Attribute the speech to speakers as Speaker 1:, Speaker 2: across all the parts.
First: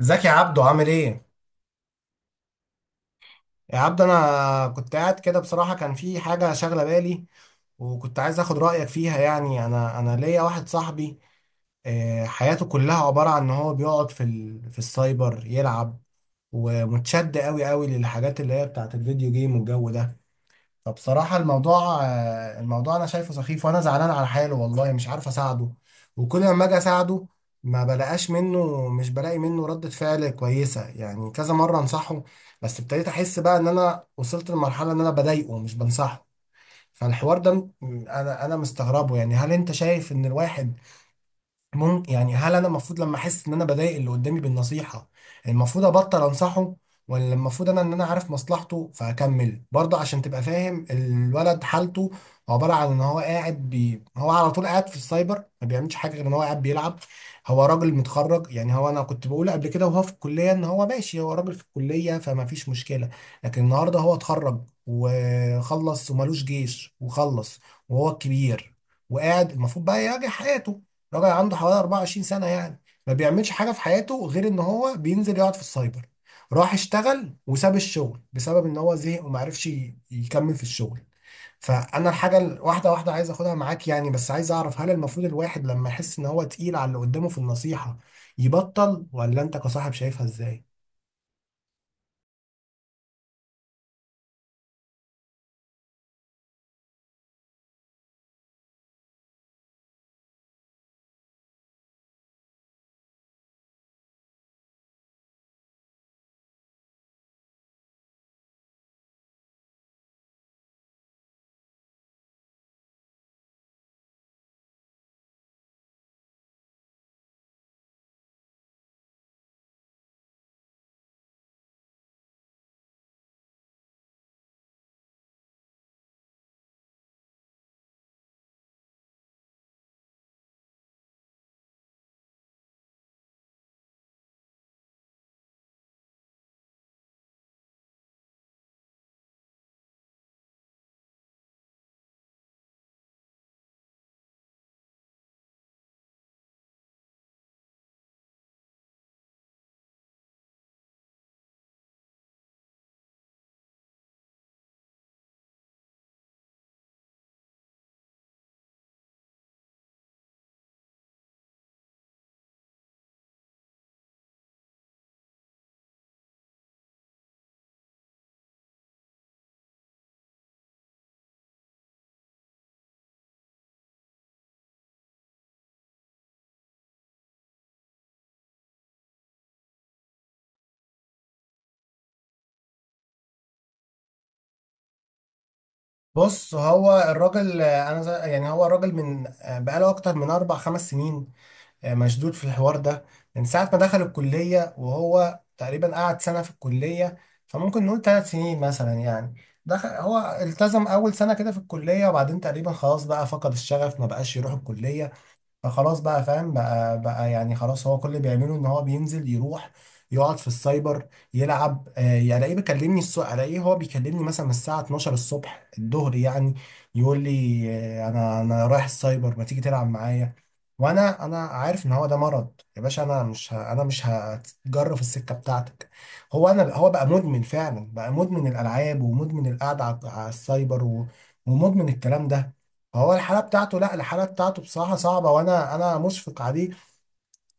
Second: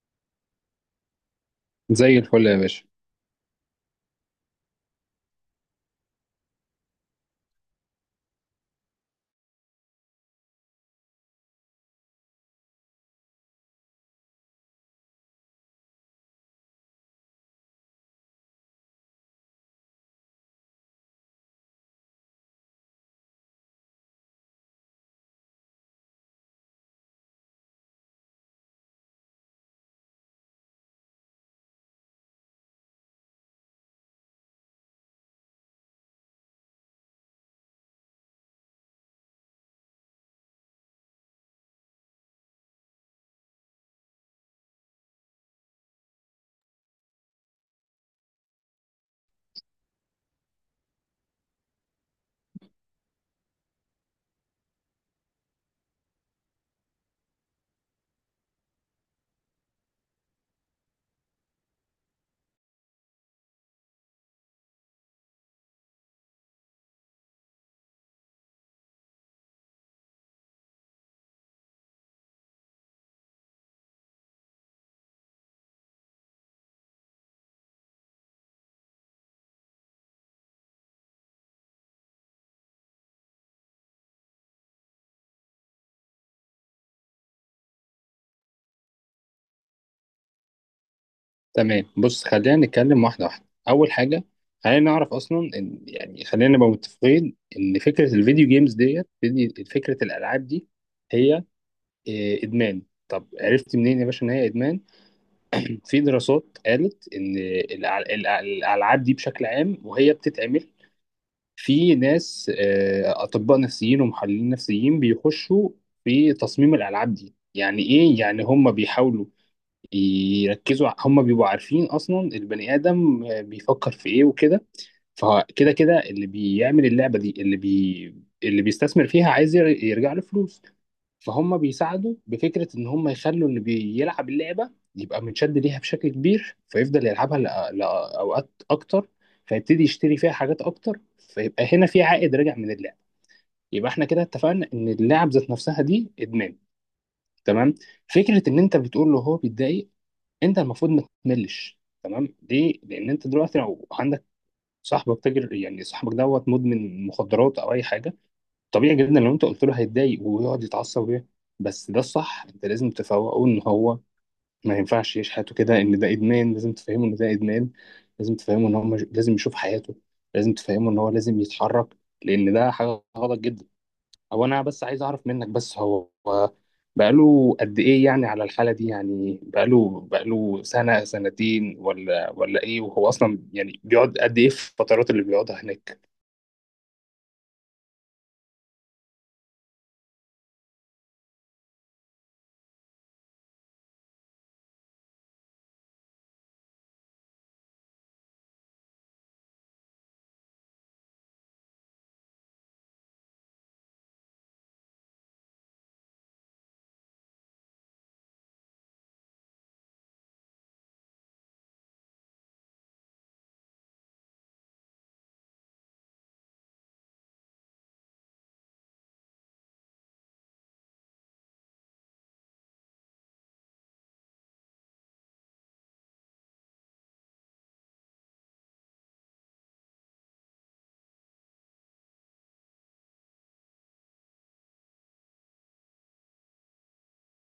Speaker 1: ازيك يا عبدو؟ عامل ايه؟
Speaker 2: زي الفل يا باشا.
Speaker 1: يا عبدو انا كنت قاعد كده، بصراحة كان في حاجة شاغلة بالي وكنت عايز اخد رأيك فيها. يعني انا ليا واحد صاحبي، حياته كلها عبارة عن ان هو بيقعد في السايبر يلعب، ومتشد قوي قوي للحاجات اللي هي بتاعت الفيديو جيم والجو ده. فبصراحة الموضوع، الموضوع أنا شايفه سخيف، وأنا زعلان على حاله والله، مش عارف أساعده. وكل ما أجي أساعده ما بلاقاش منه، مش بلاقي منه ردة فعل كويسة. يعني كذا مرة أنصحه، بس ابتديت أحس بقى إن أنا وصلت لمرحلة إن أنا بضايقه مش بنصحه. فالحوار ده م- أنا مستغربه، يعني هل أنت شايف إن الواحد ممكن، يعني هل انا المفروض لما احس ان انا بضايق اللي قدامي بالنصيحه المفروض ابطل انصحه، ولا المفروض انا ان انا عارف مصلحته فاكمل برضه؟ عشان تبقى فاهم، الولد حالته عباره عن ان هو قاعد هو على طول قاعد في السايبر، ما بيعملش حاجه غير ان هو قاعد بيلعب. هو راجل متخرج، يعني هو انا كنت بقول قبل كده وهو في الكليه ان هو ماشي، هو راجل في الكليه فما فيش مشكله، لكن النهارده هو اتخرج وخلص ومالوش جيش وخلص، وهو الكبير، وقاعد المفروض بقى يراجع حياته. راجل عنده حوالي 24 سنة يعني، ما بيعملش حاجة في حياته غير ان هو بينزل يقعد في السايبر. راح اشتغل وساب الشغل بسبب ان هو زهق وما عرفش يكمل في الشغل. واحدة واحدة عايز اخدها معاك يعني، بس عايز اعرف، هل المفروض الواحد لما يحس ان هو تقيل على اللي قدامه في النصيحة يبطل، ولا انت كصاحب شايفها ازاي؟
Speaker 2: تمام، بص، خلينا نتكلم واحدة واحدة. أول حاجة، خلينا نعرف أصلا إن يعني خلينا نبقى متفقين إن فكرة الفيديو جيمز فكرة الألعاب دي هي، إدمان. طب عرفت منين يا باشا إن هي إدمان؟ في دراسات قالت إن الألعاب دي بشكل عام وهي بتتعمل. في ناس، أطباء نفسيين ومحللين نفسيين، بيخشوا في تصميم الألعاب دي. يعني إيه؟ يعني هم بيحاولوا يركزوا، هم بيبقوا عارفين اصلا البني ادم بيفكر في ايه وكده. فكده كده اللي بيعمل اللعبه دي، اللي بيستثمر فيها عايز يرجع له فلوس. فهم بيساعدوا بفكره ان هم يخلوا اللي بيلعب اللعبه يبقى متشد ليها بشكل كبير، فيفضل يلعبها لاوقات اكتر، فيبتدي يشتري فيها حاجات اكتر، فيبقى هنا في عائد راجع من اللعبه. يبقى احنا كده اتفقنا ان اللعب ذات نفسها دي ادمان، تمام. فكره ان انت بتقول له هو بيتضايق، انت المفروض ما تملش. تمام، ليه؟ لان انت دلوقتي لو عندك صاحبك تاجر، يعني صاحبك دوت مدمن مخدرات او اي حاجه، طبيعي جدا لو انت قلت له هيتضايق ويقعد يتعصب بس ده الصح. انت لازم تفوقه ان هو ما ينفعش يعيش حياته كده، ان ده ادمان. لازم تفهمه ان ده ادمان، لازم تفهمه ان هو مش... لازم يشوف حياته، لازم تفهمه ان هو لازم يتحرك، لان ده حاجه غلط جدا. هو انا بس عايز اعرف منك، بس هو بقاله قد ايه يعني على الحالة دي؟ يعني بقاله سنة سنتين ولا ايه؟ وهو اصلا يعني بيقعد قد ايه في الفترات اللي بيقعدها هناك؟
Speaker 1: بص هو الراجل، انا يعني هو الراجل من، بقاله اكتر من اربع خمس سنين مشدود في الحوار ده. من ساعة ما دخل الكلية، وهو تقريبا قعد سنة في الكلية، فممكن نقول ثلاث سنين مثلا يعني. دخل هو التزم أول سنة كده في الكلية، وبعدين تقريبا خلاص بقى فقد الشغف، ما بقاش يروح الكلية. فخلاص بقى فاهم بقى يعني، خلاص هو كل اللي بيعمله ان هو بينزل يروح يقعد في السايبر يلعب. آه يعني الاقيه بيكلمني الصبح، الاقيه هو بيكلمني مثلا الساعة 12 الصبح الظهر يعني، يقول لي آه انا رايح السايبر، ما تيجي تلعب معايا. وانا عارف ان هو ده مرض. يا باشا انا مش هتجرف السكة بتاعتك. هو انا، هو بقى مدمن فعلا، بقى مدمن الالعاب ومدمن القعدة على السايبر ومدمن الكلام ده. هو الحالة بتاعته، لا الحالة بتاعته بصراحة صعبة، وانا مشفق عليه.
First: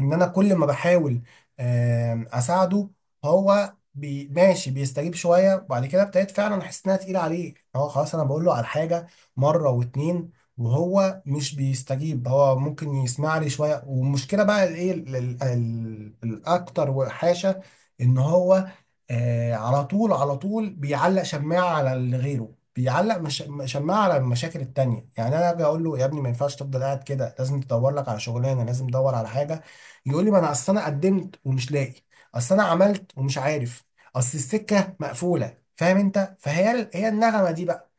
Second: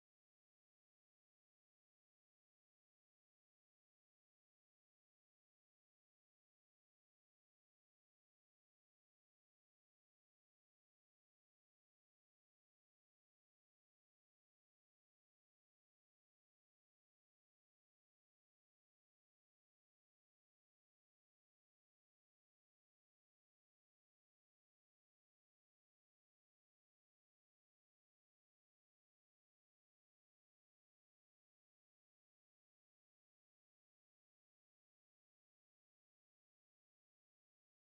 Speaker 1: ان انا كل ما بحاول اساعده هو ماشي بيستجيب شويه، وبعد كده ابتديت فعلا احس انها تقيله عليه، هو خلاص. انا بقول له على حاجه مره واتنين وهو مش بيستجيب، هو ممكن يسمع لي شويه. والمشكله بقى الايه الاكتر وحاشه، ان هو، على طول على طول بيعلق شماعه على اللي غيره، بيعلق مش شماعه على المشاكل التانية. يعني انا اجي اقول له يا ابني ما ينفعش تفضل قاعد كده، لازم تدور لك على شغلانه، لازم تدور على حاجه. يقول لي ما انا اصل انا قدمت ومش لاقي، اصل انا عملت ومش عارف، اصل السكه مقفوله، فاهم انت؟ هي النغمه دي بقى.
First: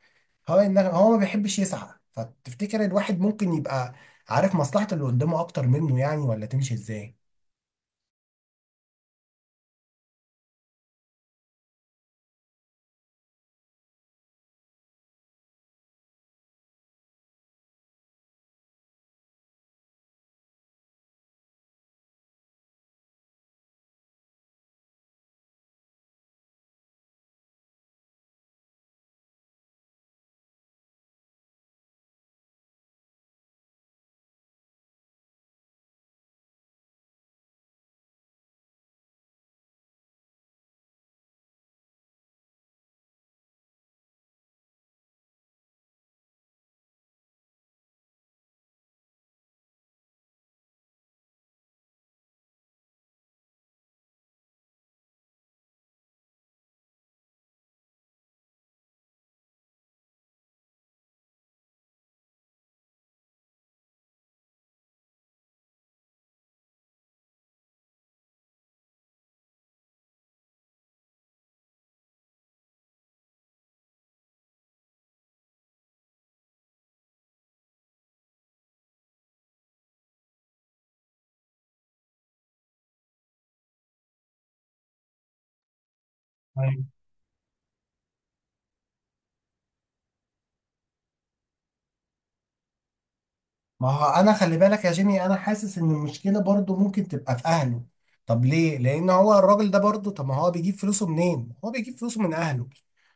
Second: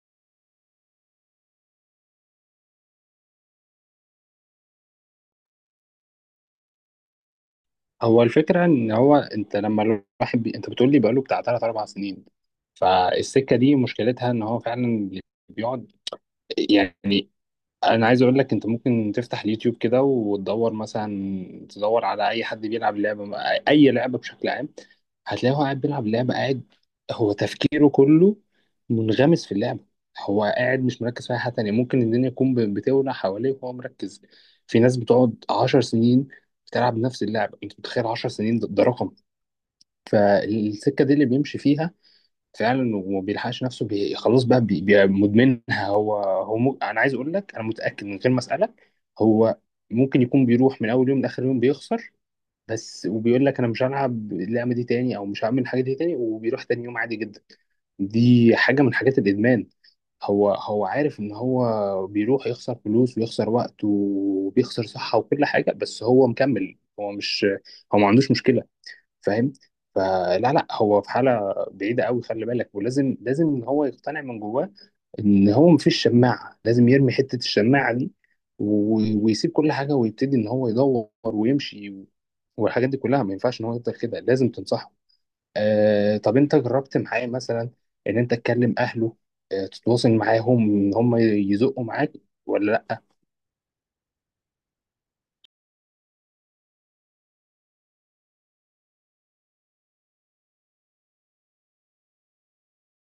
Speaker 1: هو النغمه، هو ما بيحبش يسعى. فتفتكر الواحد ممكن يبقى عارف مصلحه اللي قدامه اكتر منه يعني، ولا تمشي ازاي؟
Speaker 2: هو الفكرة ان هو، انت لما الواحد انت بتقول لي بقاله بتاع 3 4 سنين. فالسكة دي مشكلتها ان هو فعلا بيقعد، يعني انا عايز اقول لك، انت ممكن تفتح اليوتيوب كده وتدور مثلا، تدور على اي حد بيلعب لعبة، اي لعبة بشكل عام، هتلاقيه هو قاعد بيلعب لعبة قاعد، هو تفكيره كله منغمس في اللعبة. هو قاعد مش مركز في أي حاجة تانية، ممكن الدنيا تكون بتولع حواليه وهو مركز. في ناس بتقعد 10 سنين بتلعب نفس اللعبة، أنت متخيل 10 سنين؟ ده رقم. فالسكة دي اللي بيمشي فيها فعلا، وما بيلحقش نفسه، بي خلاص بقى بي بي مدمنها. أنا عايز أقول لك، أنا متأكد من غير ما أسألك، هو ممكن يكون بيروح من أول يوم لآخر يوم بيخسر، بس وبيقول لك انا مش هلعب اللعبه دي تاني، او مش هعمل الحاجه دي تاني، وبيروح تاني يوم عادي جدا. دي حاجه من حاجات الادمان. هو عارف ان هو بيروح يخسر فلوس ويخسر وقت وبيخسر صحه وكل حاجه، بس هو مكمل، هو ما عندوش مشكله، فاهم؟ فلا لا، هو في حاله بعيده قوي، خلي بالك. ولازم ان هو يقتنع من جواه ان هو مفيش شماعه، لازم يرمي حته الشماعه دي، ويسيب كل حاجه ويبتدي ان هو يدور ويمشي، والحاجات دي كلها ما ينفعش ان هو يفضل كده، لازم تنصحه. آه، طب انت جربت معاه مثلا ان انت تكلم اهله؟ آه، تتواصل معاهم ان هم يزقوا معاك، ولا لا؟
Speaker 1: ما هو انا خلي بالك يا جيمي، انا حاسس ان المشكله برضو ممكن تبقى في اهله. طب ليه؟ لان هو الراجل ده برضو، طب ما هو بيجيب فلوسه منين؟ هو بيجيب فلوسه من اهله.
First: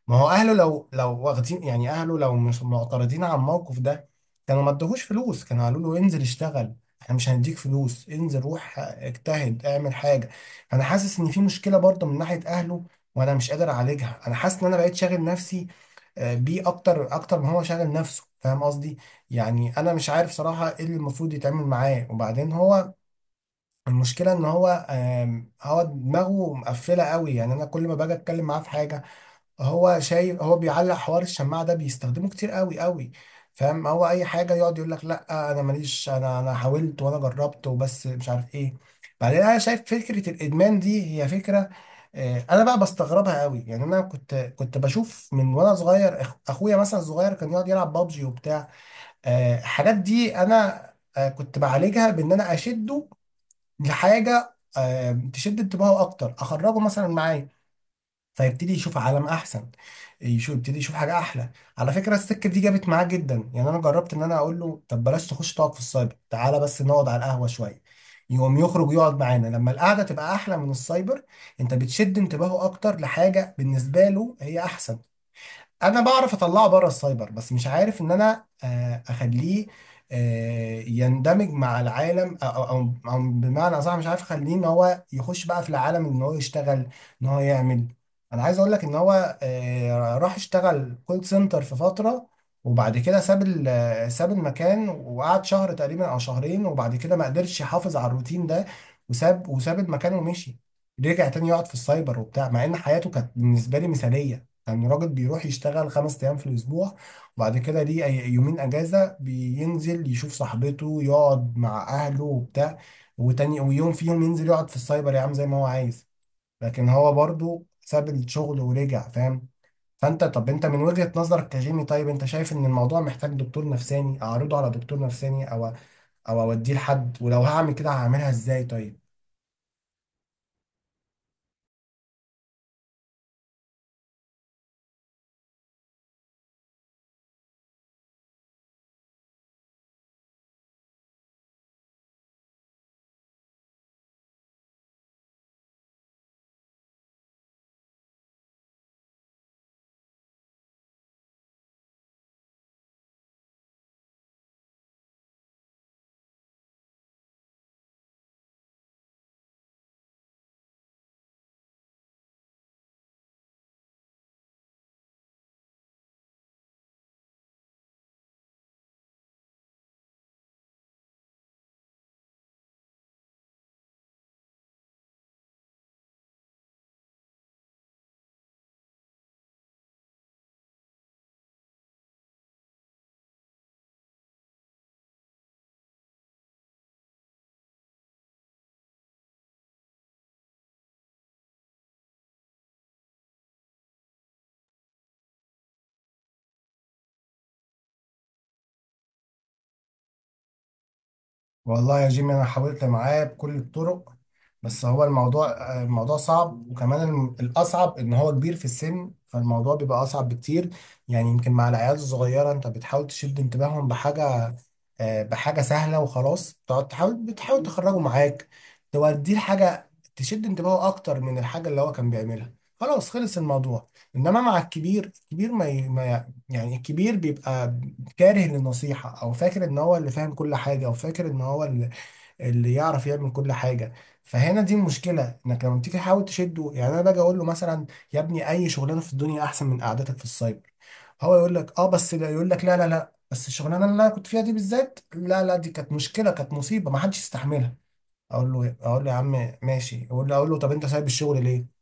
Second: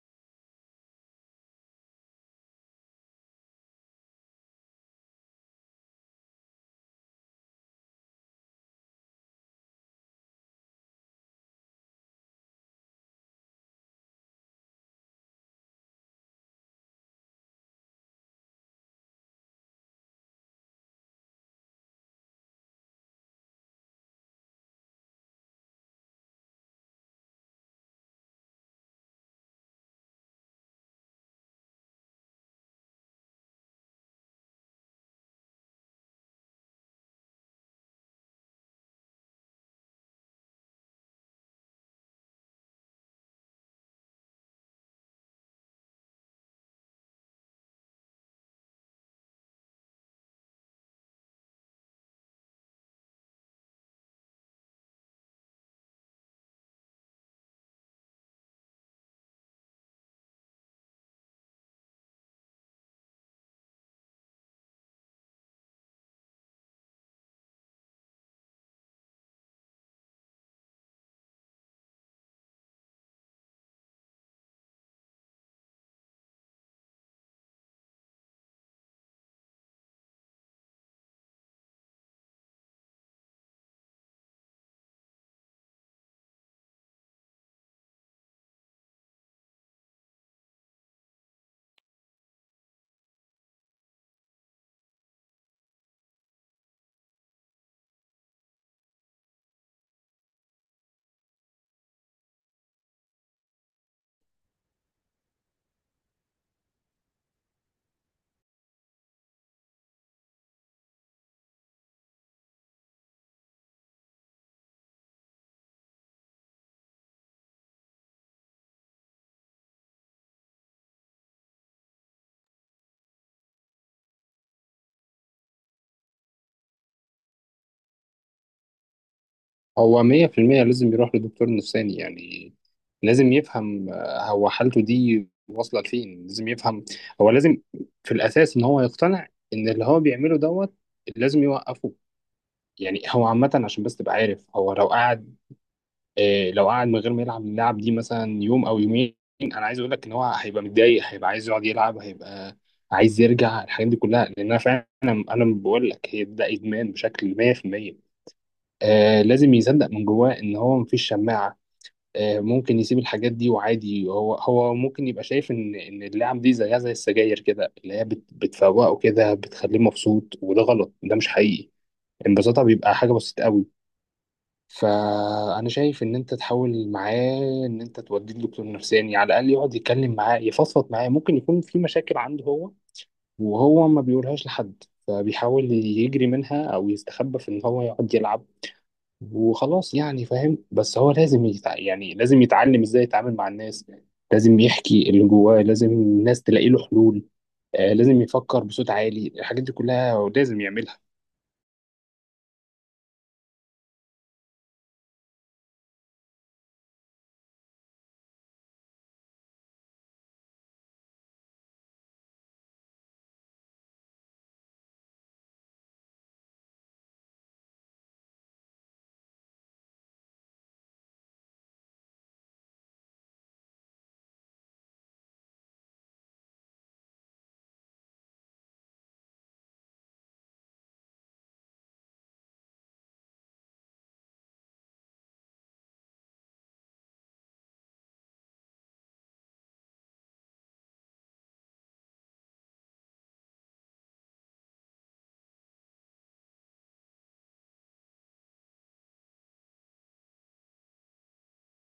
Speaker 1: ما هو اهله لو واخدين يعني، اهله لو مش معترضين على الموقف ده كانوا ما ادوهوش فلوس، كانوا قالوا له انزل اشتغل، احنا مش هنديك فلوس، انزل روح اجتهد اعمل حاجه. انا حاسس ان في مشكله برضو من ناحيه اهله، وانا مش قادر اعالجها. انا حاسس ان انا بقيت شاغل نفسي بيه، اكتر اكتر ما هو شاغل نفسه، فاهم قصدي؟ يعني انا مش عارف صراحه ايه اللي المفروض يتعمل معاه. وبعدين هو المشكله ان هو، هو دماغه مقفله قوي. يعني انا كل ما باجي اتكلم معاه في حاجه هو شايف، هو بيعلق حوار الشماعه ده بيستخدمه كتير قوي قوي، فاهم؟ هو اي حاجه يقعد يقول لك لا انا ماليش، انا حاولت وانا جربت، وبس مش عارف ايه. بعدين انا شايف فكره الادمان دي هي فكره، انا بقى بستغربها قوي. يعني انا كنت بشوف من وانا صغير، اخويا مثلا صغير كان يقعد يلعب بابجي وبتاع، الحاجات دي انا كنت بعالجها بان انا اشده لحاجه تشد انتباهه اكتر، اخرجه مثلا معايا فيبتدي يشوف عالم احسن، يبتدي يشوف حاجه احلى. على فكره السكه دي جابت معاه جدا. يعني انا جربت ان انا اقول له طب بلاش تخش تقعد في السايبر، تعالى بس نقعد على القهوه شويه، يقوم يخرج يقعد معانا لما القعده تبقى احلى من السايبر. انت بتشد انتباهه اكتر لحاجه بالنسبه له هي احسن. انا بعرف اطلعه بره السايبر، بس مش عارف ان انا، اخليه يندمج مع العالم، أو بمعنى اصح مش عارف اخليه ان هو يخش بقى في العالم، ان هو يشتغل، ان هو يعمل. انا عايز اقول لك ان هو، راح اشتغل كول سنتر في فترة، وبعد كده ساب ال- آه، ساب المكان وقعد شهر تقريبا او شهرين، وبعد كده ما قدرش يحافظ على الروتين ده وساب المكان ومشي. رجع تاني يقعد في السايبر وبتاع، مع ان حياته كانت بالنسبة لي مثالية. يعني راجل بيروح يشتغل خمس أيام في الأسبوع، وبعد كده ليه يومين أجازة بينزل يشوف صاحبته، يقعد مع أهله وبتاع، وتاني ويوم فيهم ينزل يقعد في السايبر يا عم زي ما هو عايز، لكن هو برضو ساب الشغل ورجع، فاهم. فأنت، طب أنت من وجهة نظرك كجيمي، طيب أنت شايف إن الموضوع محتاج دكتور نفساني، أعرضه على دكتور نفساني، أو أو أوديه لحد؟ ولو هعمل كده هعملها إزاي طيب؟
Speaker 2: هو 100% لازم يروح لدكتور نفساني. يعني لازم يفهم هو حالته دي واصله لفين. لازم يفهم هو، لازم في الاساس ان هو يقتنع ان اللي هو بيعمله دوت لازم يوقفه. يعني هو عامة عشان بس تبقى عارف، هو لو قعد لو قعد من غير ما يلعب اللعب دي مثلا يوم أو يومين، أنا عايز أقول لك إن هو هيبقى متضايق، هيبقى عايز يقعد يلعب، هيبقى عايز يرجع الحاجات دي كلها، لأن أنا فعلا أنا بقول لك هي ده إدمان بشكل 100%. آه، لازم يصدق من جواه إن هو مفيش شماعة. آه، ممكن يسيب الحاجات دي وعادي. هو ممكن يبقى شايف إن اللعب دي زيها زي السجاير كده، اللي هي بتفوقه كده بتخليه مبسوط، وده غلط، ده مش حقيقي. انبساطها بيبقى حاجة بسيطة قوي. فانا شايف ان انت تحاول معاه ان انت توديه لدكتور نفساني، يعني على الاقل يقعد يتكلم معاه يفضفض معاه. ممكن يكون في مشاكل عنده هو وهو ما بيقولهاش لحد، فبيحاول يجري منها او يستخبى في ان هو يقعد يلعب وخلاص، يعني فاهم. بس هو لازم يعني لازم يتعلم ازاي يتعامل مع الناس. لازم يحكي اللي جواه، لازم الناس تلاقي له حلول. آه، لازم يفكر بصوت عالي. الحاجات دي كلها هو لازم يعملها.
Speaker 1: والله يا جيمي انا حاولت معاه بكل الطرق، بس هو الموضوع، الموضوع صعب. وكمان الاصعب ان هو كبير في السن، فالموضوع بيبقى اصعب بكتير. يعني يمكن مع العيال الصغيره انت بتحاول تشد انتباههم بحاجه، بحاجه سهله، وخلاص تقعد تحاول، بتحاول تخرجه معاك، توديه لحاجه تشد انتباهه اكتر من الحاجه اللي هو كان بيعملها، خلاص خلص الموضوع. انما مع الكبير، الكبير ما ي- ما ي- يعني الكبير بيبقى كاره للنصيحة، أو فاكر إن هو اللي فاهم كل حاجة، أو فاكر إن هو اللي، اللي يعرف يعمل كل حاجة. فهنا دي المشكلة، إنك لما تيجي تحاول تشده يعني، أنا باجي أقول له مثلا يا ابني أي شغلانة في الدنيا أحسن من قعدتك في السايبر، هو يقول لك أه بس لا، يقول لك لا لا لا بس الشغلانة اللي أنا كنت فيها دي بالذات، لا لا دي كانت مشكلة، كانت مصيبة ما حدش يستحملها. أقول له إيه؟ أقول له يا عم ماشي. أقول له طب أنت سايب الشغل ليه؟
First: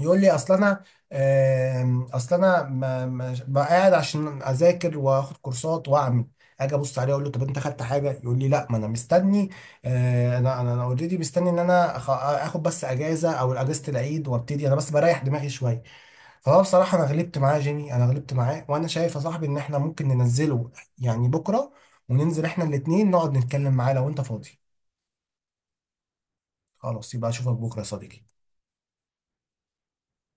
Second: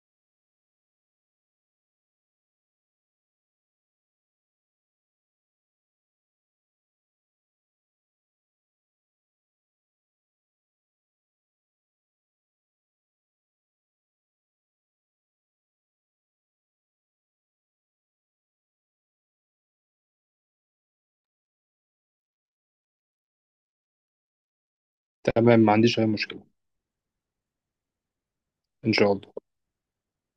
Speaker 1: يقول لي اصل انا، اصل انا ما بقى قاعد عشان اذاكر واخد كورسات واعمل. اجي ابص عليه اقول له طب انت خدت حاجه، يقول لي لا ما انا مستني، انا اوريدي مستني ان انا اخد بس اجازه او اجازه العيد، وابتدي انا بس بريح دماغي شويه. فهو بصراحه انا غلبت معاه يا جيمي، انا غلبت معاه. وانا شايف يا صاحبي ان احنا ممكن ننزله يعني بكره، وننزل احنا الاتنين نقعد نتكلم معاه لو انت فاضي.
Speaker 2: تمام، ما عنديش اي مشكلة.
Speaker 1: خلاص يبقى اشوفك بكره يا صديقي.
Speaker 2: ان شاء الله.